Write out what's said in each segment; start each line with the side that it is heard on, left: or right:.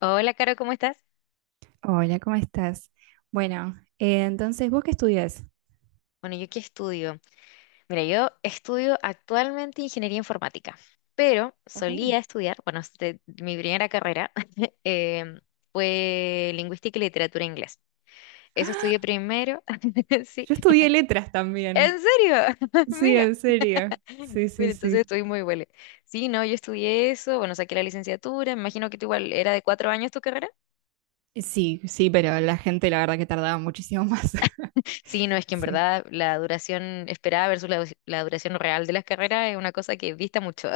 left: Hola, Caro, ¿cómo estás?
right: Hola, ¿cómo estás? Bueno, entonces, ¿vos qué estudias?
left: Bueno, ¿yo qué estudio? Mira, yo estudio actualmente ingeniería informática, pero
right: Oh,
left: solía estudiar, bueno, este, mi primera carrera em, fue lingüística y literatura inglés. Eso estudié primero, sí.
right: yo estudié letras
left: ¿En
right: también.
left: serio?
right: Sí,
left: Mira,
right: en serio. Sí, sí,
left: entonces
right: sí.
left: estoy muy buena. Sí, no, yo estudié eso, bueno, saqué la licenciatura, me imagino que tú igual era de 4 años tu carrera.
right: Sí, sí, pero la gente la verdad que tardaba muchísimo más.
left: Sí, no, es que en
right: Sí.
left: verdad la duración esperada versus la duración real de las carreras es una cosa que dista mucho.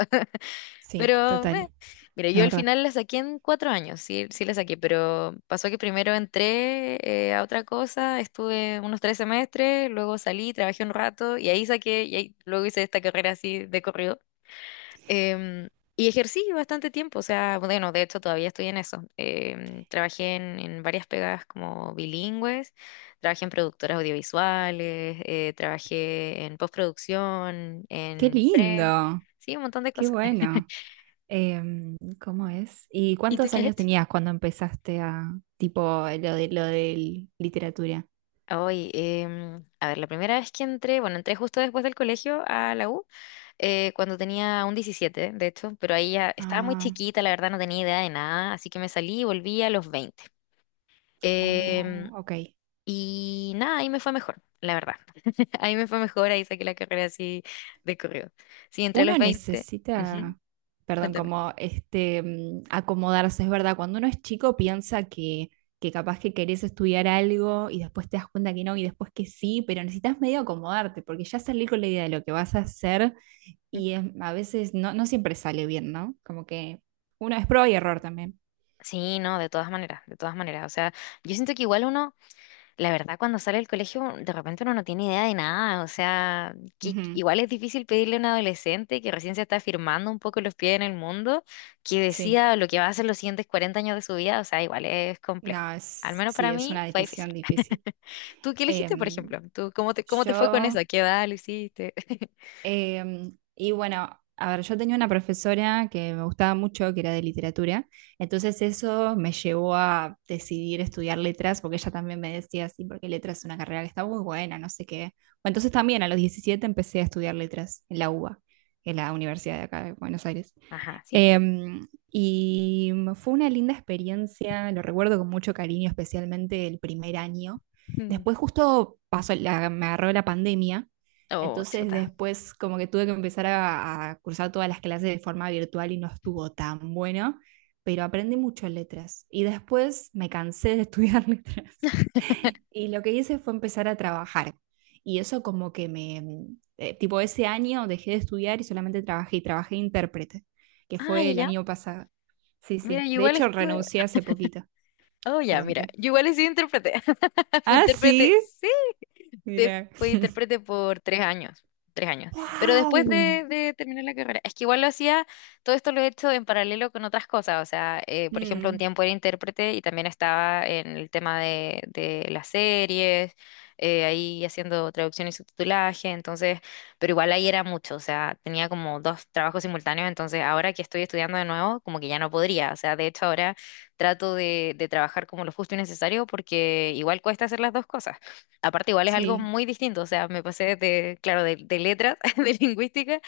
right: Sí,
left: Pero, meh.
right: total,
left: Mira, yo
right: la
left: al
right: verdad.
left: final la saqué en 4 años, sí, sí la saqué, pero pasó que primero entré a otra cosa, estuve unos 3 semestres, luego salí, trabajé un rato y ahí saqué, y ahí, luego hice esta carrera así de corrido. Em, y ejercí bastante tiempo, o sea, bueno, de hecho todavía estoy en eso. Trabajé en varias pegadas como bilingües, trabajé en productoras audiovisuales, trabajé en postproducción,
right: Qué
left: en pre,
right: lindo,
left: sí, un montón de
right: qué
left: cosas.
right: bueno. ¿Cómo es? ¿Y
left: ¿Y tú
right: cuántos
left: qué has
right: años
left: hecho?
right: tenías cuando empezaste a, tipo, lo de literatura?
left: Hoy, a ver, la primera vez que entré, bueno, entré justo después del colegio a la U, cuando tenía un 17, de hecho, pero ahí ya estaba muy
right: Ah,
left: chiquita, la verdad no tenía idea de nada, así que me salí y volví a los 20. Em,
right: oh, ok.
left: y nada, ahí me fue mejor, la verdad. Ahí me fue mejor, ahí saqué la carrera así de corrido. Sí, entré a
right: Uno
left: los 20. Ujú.
right: necesita, perdón,
left: Cuéntame.
right: como este, acomodarse, es verdad, cuando uno es chico piensa que capaz que querés estudiar algo y después te das cuenta que no y después que sí, pero necesitas medio acomodarte porque ya salir con la idea de lo que vas a hacer y a veces no, no siempre sale bien, ¿no? Como que uno es prueba y error también.
left: Sí, no, de todas maneras, de todas maneras. O sea, yo siento que igual uno. La verdad, cuando sale del colegio, de repente uno no tiene idea de nada. O sea, que-
right: Ujú.
left: igual es difícil pedirle a un adolescente que recién se está firmando un poco los pies en el mundo, que
right: Sí,
left: decida lo que va a hacer los siguientes 40 años de su vida. O sea, igual es complejo.
right: no,
left: Al
right: es,
left: menos
right: sí,
left: para
right: es
left: mí
right: una
left: fue difícil.
right: decisión difícil.
left: ¿Tú qué elegiste, por
right: Em,
left: ejemplo? ¿Tú cómo te fue con eso? ¿A
right: yo.
left: qué edad lo hiciste?
right: Y bueno, a ver, yo tenía una profesora que me gustaba mucho, que era de literatura, entonces eso me llevó a decidir estudiar letras, porque ella también me decía, sí, porque letras es una carrera que está muy buena, no sé qué. Bueno, entonces también a los 17 empecé a estudiar letras en la UBA, en la universidad de acá de Buenos Aires.
left: Ajá, ¿sí?
right: Y fue una linda experiencia, lo recuerdo con mucho cariño, especialmente el primer año.
left: Mm.
right: Después justo pasó me agarró la pandemia,
left: Oh,
right: entonces
left: chuta.
right: después como que tuve que empezar a cursar todas las clases de forma virtual y no estuvo tan bueno, pero aprendí mucho en letras. Y después me cansé de estudiar letras. Y lo que hice fue empezar a trabajar. Y eso como que me tipo ese año dejé de estudiar y solamente trabajé y trabajé de intérprete que
left: Ah, ya,
right: fue el
left: ya.
right: año pasado. Sí,
left: Mira,
right: sí.
left: yo
right: De
left: igual
right: hecho,
left: estuve.
right: renuncié hace poquito.
left: Oh, ya,
right: Perdón,
left: mira.
right: ¿qué?
left: Yo igual he sido intérprete. Fui
right: Ah,
left: intérprete,
right: sí.
left: sí,
right: Mira.
left: fui intérprete por 3 años, 3 años. Pero después
right: ¡Wow!
left: de terminar la carrera, es que igual lo hacía, todo esto lo he hecho en paralelo con otras cosas. O sea, por ejemplo, un
right: Mm,
left: tiempo era intérprete y también estaba en el tema de las series, ahí haciendo traducción y subtitulaje. Entonces, pero igual ahí era mucho. O sea, tenía como dos trabajos simultáneos. Entonces, ahora que estoy estudiando de nuevo, como que ya no podría. O sea, de hecho, ahora trato de trabajar como lo justo y necesario porque igual cuesta hacer las dos cosas. Aparte, igual es algo
right: sí.
left: muy distinto, o sea, me pasé de, claro, de letras, de lingüística,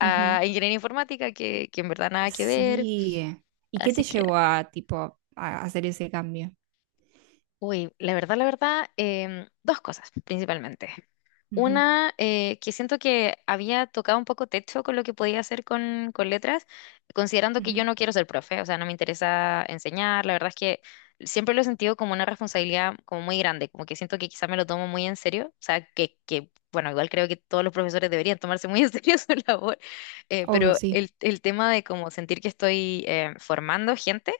right: Ujú.
left: ingeniería informática, que en verdad nada que ver.
right: Sí. ¿Y qué te
left: Así que,
right: llevó a, tipo, a hacer ese cambio?
left: uy, la verdad, dos cosas principalmente.
right: Ujú,
left: Una, que siento que había tocado un poco techo con lo que podía hacer con letras, considerando que yo
right: ujú.
left: no quiero ser profe, o sea, no me interesa enseñar, la verdad es que siempre lo he sentido como una responsabilidad como muy grande, como que siento que quizá me lo tomo muy en serio, o sea, que bueno, igual creo que todos los profesores deberían tomarse muy en serio su labor,
right: Obvio,
left: pero
right: sí.
left: el tema de como sentir que estoy formando gente,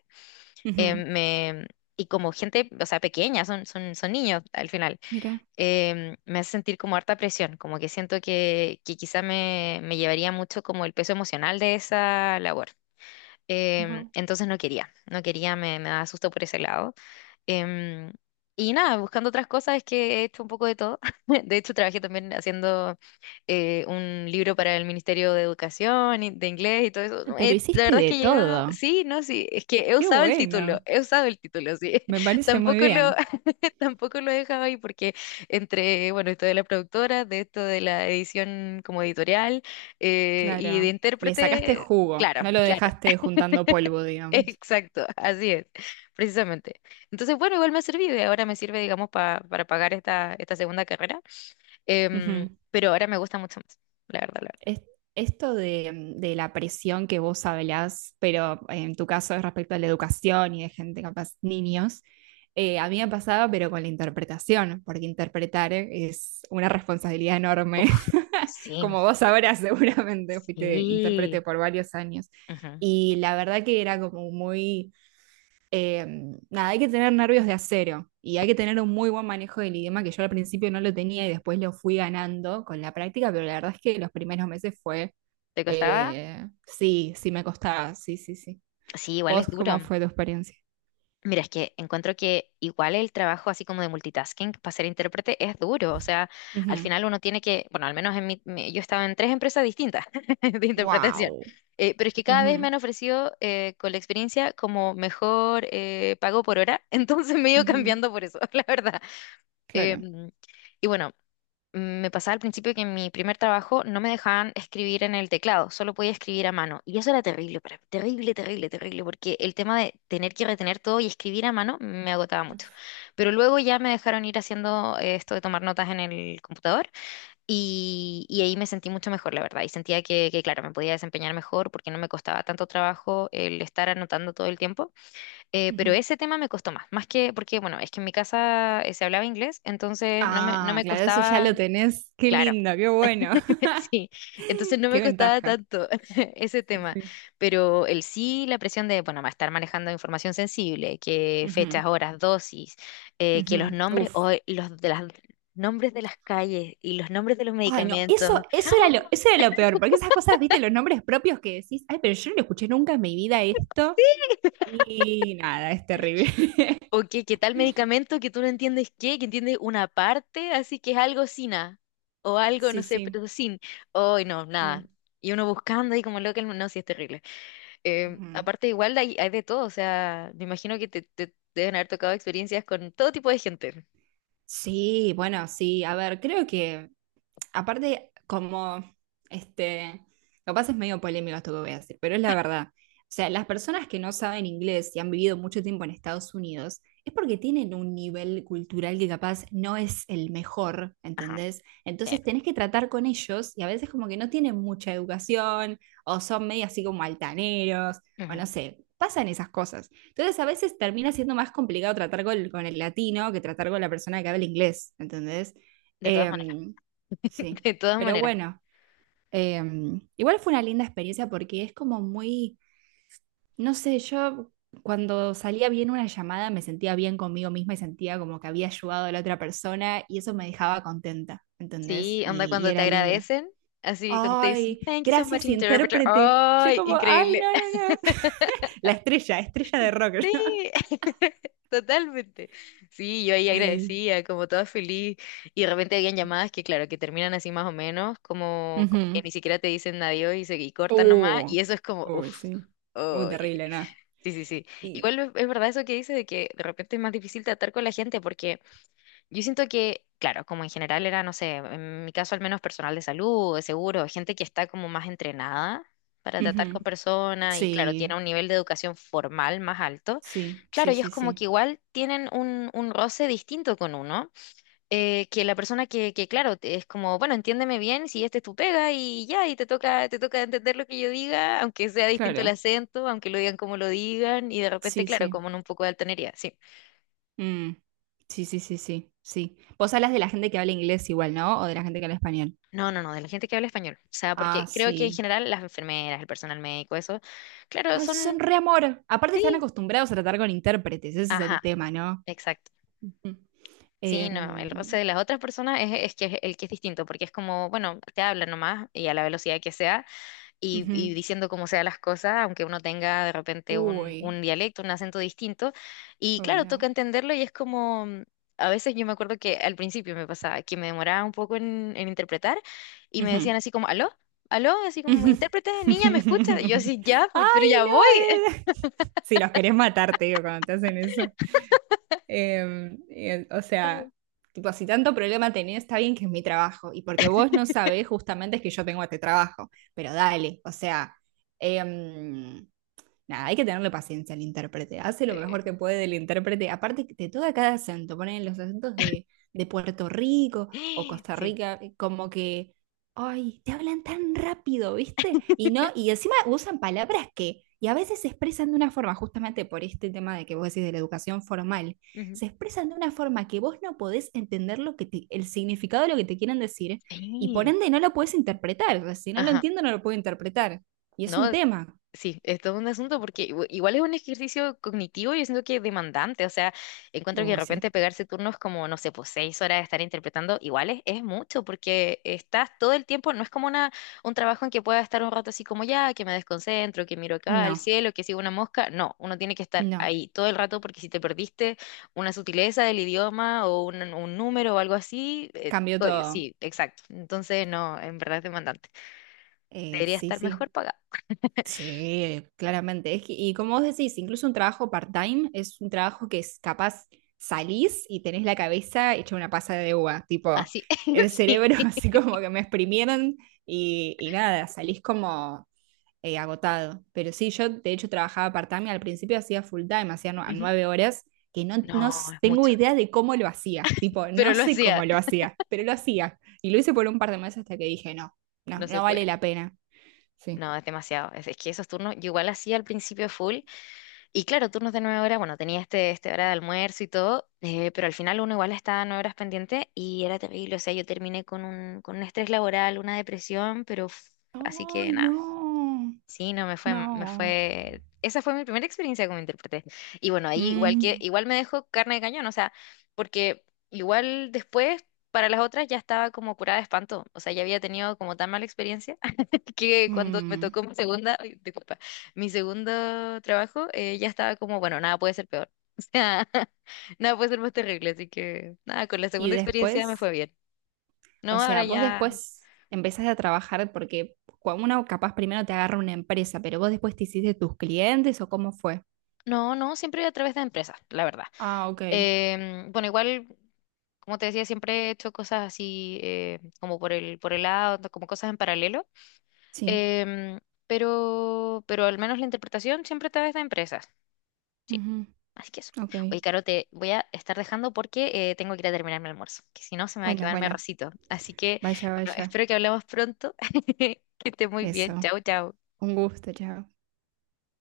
right: Ujú.
left: me... Y como gente, o sea, pequeña, son niños al final.
right: Mira,
left: Me hace sentir como harta presión, como que siento que quizá me llevaría mucho como el peso emocional de esa labor.
right: wow.
left: Entonces no quería, no quería, me daba susto por ese lado. Em, y nada, buscando otras cosas es que he hecho un poco de todo. De hecho, trabajé también haciendo un libro para el Ministerio de Educación y de inglés y todo eso.
right: Ah,
left: No,
right: pero
left: la
right: hiciste
left: verdad es
right: de
left: que he llegado,
right: todo.
left: sí, no, sí, es que he
right: Qué
left: usado el título,
right: bueno.
left: he usado el título, sí.
right: Me parece muy
left: Tampoco lo,
right: bien.
left: tampoco lo he dejado ahí porque entre, bueno, esto de la productora, de esto de la edición como editorial, y de
right: Claro. Le sacaste
left: intérprete,
right: jugo, no
left: claro,
right: lo
left: claro,
right: dejaste juntando polvo, digamos.
left: exacto, así es, precisamente. Entonces, bueno, igual me ha servido y ahora me sirve, digamos, para pagar esta, segunda carrera, pero ahora me gusta mucho más, la verdad, la verdad.
right: Es- Esto de la presión que vos hablás, pero en tu caso es respecto a la educación y de gente capaz, niños, a mí me pasaba, pero con la interpretación, porque interpretar es una responsabilidad enorme,
left: Uf, sí,
right: como vos sabrás seguramente, fuiste intérprete
left: sí.
right: por varios años.
left: Ujú.
right: Y la verdad que era como muy eh, nada, hay que tener nervios de acero y hay que tener un muy buen manejo del idioma que yo al principio no lo tenía y después lo fui ganando con la práctica, pero la verdad es que los primeros meses fue,
left: ¿Te costaba?
right: sí, sí me costaba, sí, sí, sí.
left: Sí, igual es
right: ¿Vos
left: duro.
right: cómo fue tu experiencia?
left: Mira, es que encuentro que igual el trabajo así como de multitasking para ser intérprete es duro, o sea, al
right: Ujú.
left: final uno tiene que, bueno, al menos yo estaba en tres empresas distintas de interpretación,
right: Wow.
left: pero es que cada vez me
right: Ujú,
left: han ofrecido, con la experiencia, como mejor, pago por hora, entonces me he ido
right: ujú.
left: cambiando por eso, la verdad.
right: Claro.
left: Em, y bueno, me pasaba al principio que en mi primer trabajo no me dejaban escribir en el teclado, solo podía escribir a mano. Y eso era terrible para mí, terrible, terrible, terrible, porque el tema de tener que retener todo y escribir a mano me agotaba mucho. Pero luego ya me dejaron ir haciendo, esto de tomar notas en el computador, y ahí me sentí mucho mejor, la verdad. Y sentía que, claro, me podía desempeñar mejor porque no me costaba tanto trabajo el estar anotando todo el tiempo. Pero
right: Ujú.
left: ese tema me costó más, más que porque, bueno, es que en mi casa, se hablaba inglés, entonces no me, no
right: Ah,
left: me
right: claro, eso ya
left: costaba,
right: lo tenés. Qué
left: claro.
right: lindo, qué bueno.
left: Sí, entonces no me
right: Qué
left: costaba
right: ventaja.
left: tanto ese
right: Sí,
left: tema,
right: sí.
left: pero el sí, la presión de, bueno, va a estar manejando información sensible, que
right: Ujú,
left: fechas, horas, dosis, que los
right: ujú.
left: nombres, o
right: Uf.
left: los de las nombres de las calles y los nombres de los
right: Ay, no,
left: medicamentos,
right: eso era eso era lo peor, porque esas cosas, viste, los nombres propios que decís, ay, pero yo no lo escuché nunca en mi vida esto, y nada, es terrible.
left: o que tal medicamento que tú no entiendes qué, que entiendes una parte, así que es algo sina, o algo, no
right: Sí,
left: sé,
right: sí,
left: pero sin, hoy no, nada.
right: sí.
left: Y uno buscando ahí como loco, no, sí, es terrible.
right: Ujú.
left: Aparte, igual hay, de todo, o sea, me imagino que te deben haber tocado experiencias con todo tipo de gente.
right: Sí, bueno, sí, a ver, creo que aparte, como, este, capaz es medio polémico esto que voy a decir, pero es la verdad. O sea, las personas que no saben inglés y han vivido mucho tiempo en Estados Unidos, es porque tienen un nivel cultural que capaz no es el mejor,
left: Ajá,
right: ¿entendés?
left: sí.
right: Entonces tenés que tratar con ellos y a veces como que no tienen mucha educación o son medio así como altaneros o
left: Ujú.
right: no sé, pasan esas cosas. Entonces a veces termina siendo más complicado tratar con el latino que tratar con la persona que habla inglés, ¿entendés?
left: De todas maneras,
right: Em, Sí,
left: de todas
right: pero
left: maneras.
right: bueno, igual fue una linda experiencia porque es como muy, no sé, yo cuando salía bien una llamada me sentía bien conmigo misma y sentía como que había ayudado a la otra persona y eso me dejaba contenta, ¿entendés?
left: Sí. ¿Onda
right: Y
left: cuando te
right: era lindo.
left: agradecen, así cuando te dicen,
right: Ay,
left: thank you so much,
right: gracias,
left: interpreter?
right: intérprete. Yo
left: ¡Ay,
right: como, ay,
left: increíble!
right: no, no, no. Estrella de rock.
left: Sí, totalmente. Sí, yo ahí
right: Ay.
left: agradecía, como toda feliz. Y de repente habían llamadas que, claro, que terminan así más o menos, como, como que
right: Ujú.
left: ni siquiera te dicen adiós y, se, y cortan nomás.
right: Uh,
left: Y eso es como, uff.
right: Uy, sí. Uh, terrible, ¿no?
left: Sí, sí, sí.
right: Y,
left: Igual es verdad eso que dice de que de repente es más difícil tratar con la gente porque yo siento que, claro, como en general era, no sé, en mi caso al menos personal de salud, de seguro, gente que está como más entrenada para tratar
right: ujú.
left: con personas y, claro, tiene
right: Sí,
left: un nivel de educación formal más alto.
right: sí,
left: Claro,
right: sí,
left: ellos
right: sí,
left: como que
right: sí.
left: igual tienen un roce distinto con uno, que la persona que, claro, es como, bueno, entiéndeme bien, si este es tu pega y ya, y te toca entender lo que yo diga, aunque sea distinto el
right: Claro,
left: acento, aunque lo digan como lo digan, y de repente,
right: sí,
left: claro,
right: sí.
left: como en un poco de altanería, sí.
right: Mm. Sí, sí, sí, sí, sí. Vos hablas de la gente que habla inglés igual, ¿no? O de la gente que habla español.
left: No, no, no, de la gente que habla español. O sea,
right: Ah,
left: porque creo que en
right: sí.
left: general las enfermeras, el personal médico, eso, claro,
right: Ay, son
left: son,
right: re amor. Aparte están
left: sí,
right: acostumbrados a tratar con intérpretes, ese es el
left: ajá,
right: tema, ¿no?
left: exacto.
right: Ujú.
left: Sí, no, el roce
right: Em,
left: de las otras personas es que es el que es distinto, porque es como, bueno, te hablan nomás y a la velocidad que sea y,
right: ujú.
left: y diciendo cómo sea las cosas, aunque uno tenga de repente un,
right: Uy,
left: un dialecto, un acento distinto. Y
right: uy,
left: claro,
right: no.
left: toca entenderlo y es como, a veces yo me acuerdo que al principio me pasaba que me demoraba un poco en interpretar y me
right: Ujú,
left: decían así como, ¿aló? ¿Aló? Así como,
right: ujú.
left: intérprete, niña, ¿me escuchas? Y yo así, ya, pues, pero
right: Ay,
left: ya voy.
right: no. Si los querés matar, te digo, cuando te hacen eso. Y o sea, tipo, si tanto problema tenés, está bien que es mi trabajo. Y porque vos no sabés justamente es que yo tengo este trabajo. Pero dale, o sea, em, nada, hay que tenerle paciencia al intérprete. Hace lo mejor que puede el intérprete. Aparte, que te toca cada acento. Ponen los acentos de Puerto Rico o
left: Sí.
right: Costa
left: Sí.
right: Rica, como que, ay, te hablan tan rápido, ¿viste? Y no, y encima usan palabras que, y a veces se expresan de una forma, justamente por este tema de que vos decís de la educación formal,
left: Ujú,
right: se expresan de una forma que vos no podés entender lo que el significado de lo que te quieren decir, y por
left: sí.
right: ende no lo podés interpretar. O sea, si no lo
left: Ajá.
right: entiendo, no lo puedo interpretar. Y es
left: No.
right: un tema.
left: Sí, es todo un asunto porque igual es un ejercicio cognitivo y yo siento que es demandante, o sea, encuentro que de
right: Uy, sí.
left: repente pegarse turnos como, no sé, pues 6 horas de estar interpretando, igual es mucho porque estás todo el tiempo, no es como una, un trabajo en que pueda estar un rato así como ya, que me desconcentro, que miro acá al
right: No,
left: cielo, que sigo una mosca, no, uno tiene que estar
right: no,
left: ahí todo el rato porque si te perdiste una sutileza del idioma o un número o algo así,
right: cambió todo.
left: sí, exacto, entonces no, en verdad es demandante, debería
right: Sí,
left: estar mejor
right: sí,
left: pagado.
right: sí, claramente. Y como vos decís, incluso un trabajo part-time es un trabajo que es capaz salís y tenés la cabeza hecha una pasa de uva, tipo
left: Así,
right: el cerebro
left: sí.
right: así como que me exprimieron y nada, salís como agotado. Pero sí, yo de hecho trabajaba part-time, y al principio hacía full-time, hacía nu- a
left: Ujú.
right: 9 horas, que no,
left: No, es
right: tengo
left: mucho.
right: idea de cómo lo hacía. Tipo,
left: Pero
right: no
left: lo
right: sé
left: hacía.
right: cómo lo hacía, pero lo hacía. Y lo hice por un par de meses hasta que dije, no, no,
left: No se
right: no vale
left: puede.
right: la pena. Sí.
left: No, es demasiado. Es que esos turnos, yo igual hacía al principio full. Y claro, turnos de 9 horas, bueno, tenía este, hora de almuerzo y todo, pero al final uno igual estaba 9 horas pendiente y era terrible. O sea, yo terminé con con un estrés laboral, una depresión, pero así que
right: ¡Ay,
left: nada.
right: no!
left: Sí, no, me
right: No.
left: fue, esa fue mi primera experiencia como intérprete. Y bueno, ahí igual que,
right: Mm,
left: igual me dejó carne de cañón, o sea, porque igual después para las otras ya estaba como curada de espanto, o sea, ya había tenido como tan mala experiencia que cuando me
right: mm.
left: tocó mi segunda, ay, disculpa, mi segundo trabajo, ya estaba como, bueno, nada puede ser peor, o sea, nada puede ser más terrible, así que nada, con la
right: Y
left: segunda experiencia me fue
right: después,
left: bien.
right: o
left: No, ahora
right: sea, vos
left: ya,
right: después empezaste a trabajar porque uno capaz primero te agarra una empresa, pero vos después te hiciste tus clientes o cómo fue.
left: no, no, siempre a través de empresas, la verdad.
right: Ah, ok.
left: Bueno, igual, como te decía, siempre he hecho cosas así, como por el, lado, como cosas en paralelo.
right: Sí.
left: Em, pero al menos la interpretación siempre está de empresas. Sí,
right: Ujú.
left: así que eso.
right: Ok.
left: Oye, Caro, te voy a estar dejando porque, tengo que ir a terminar mi almuerzo, que si no se me va a
right: Bueno,
left: quemar mi
right: bueno,
left: arrocito. Así que,
right: vaya,
left: bueno,
right: vaya.
left: espero que hablemos pronto. Que esté muy bien.
right: Eso.
left: Chao, chao.
right: Un gusto, chao.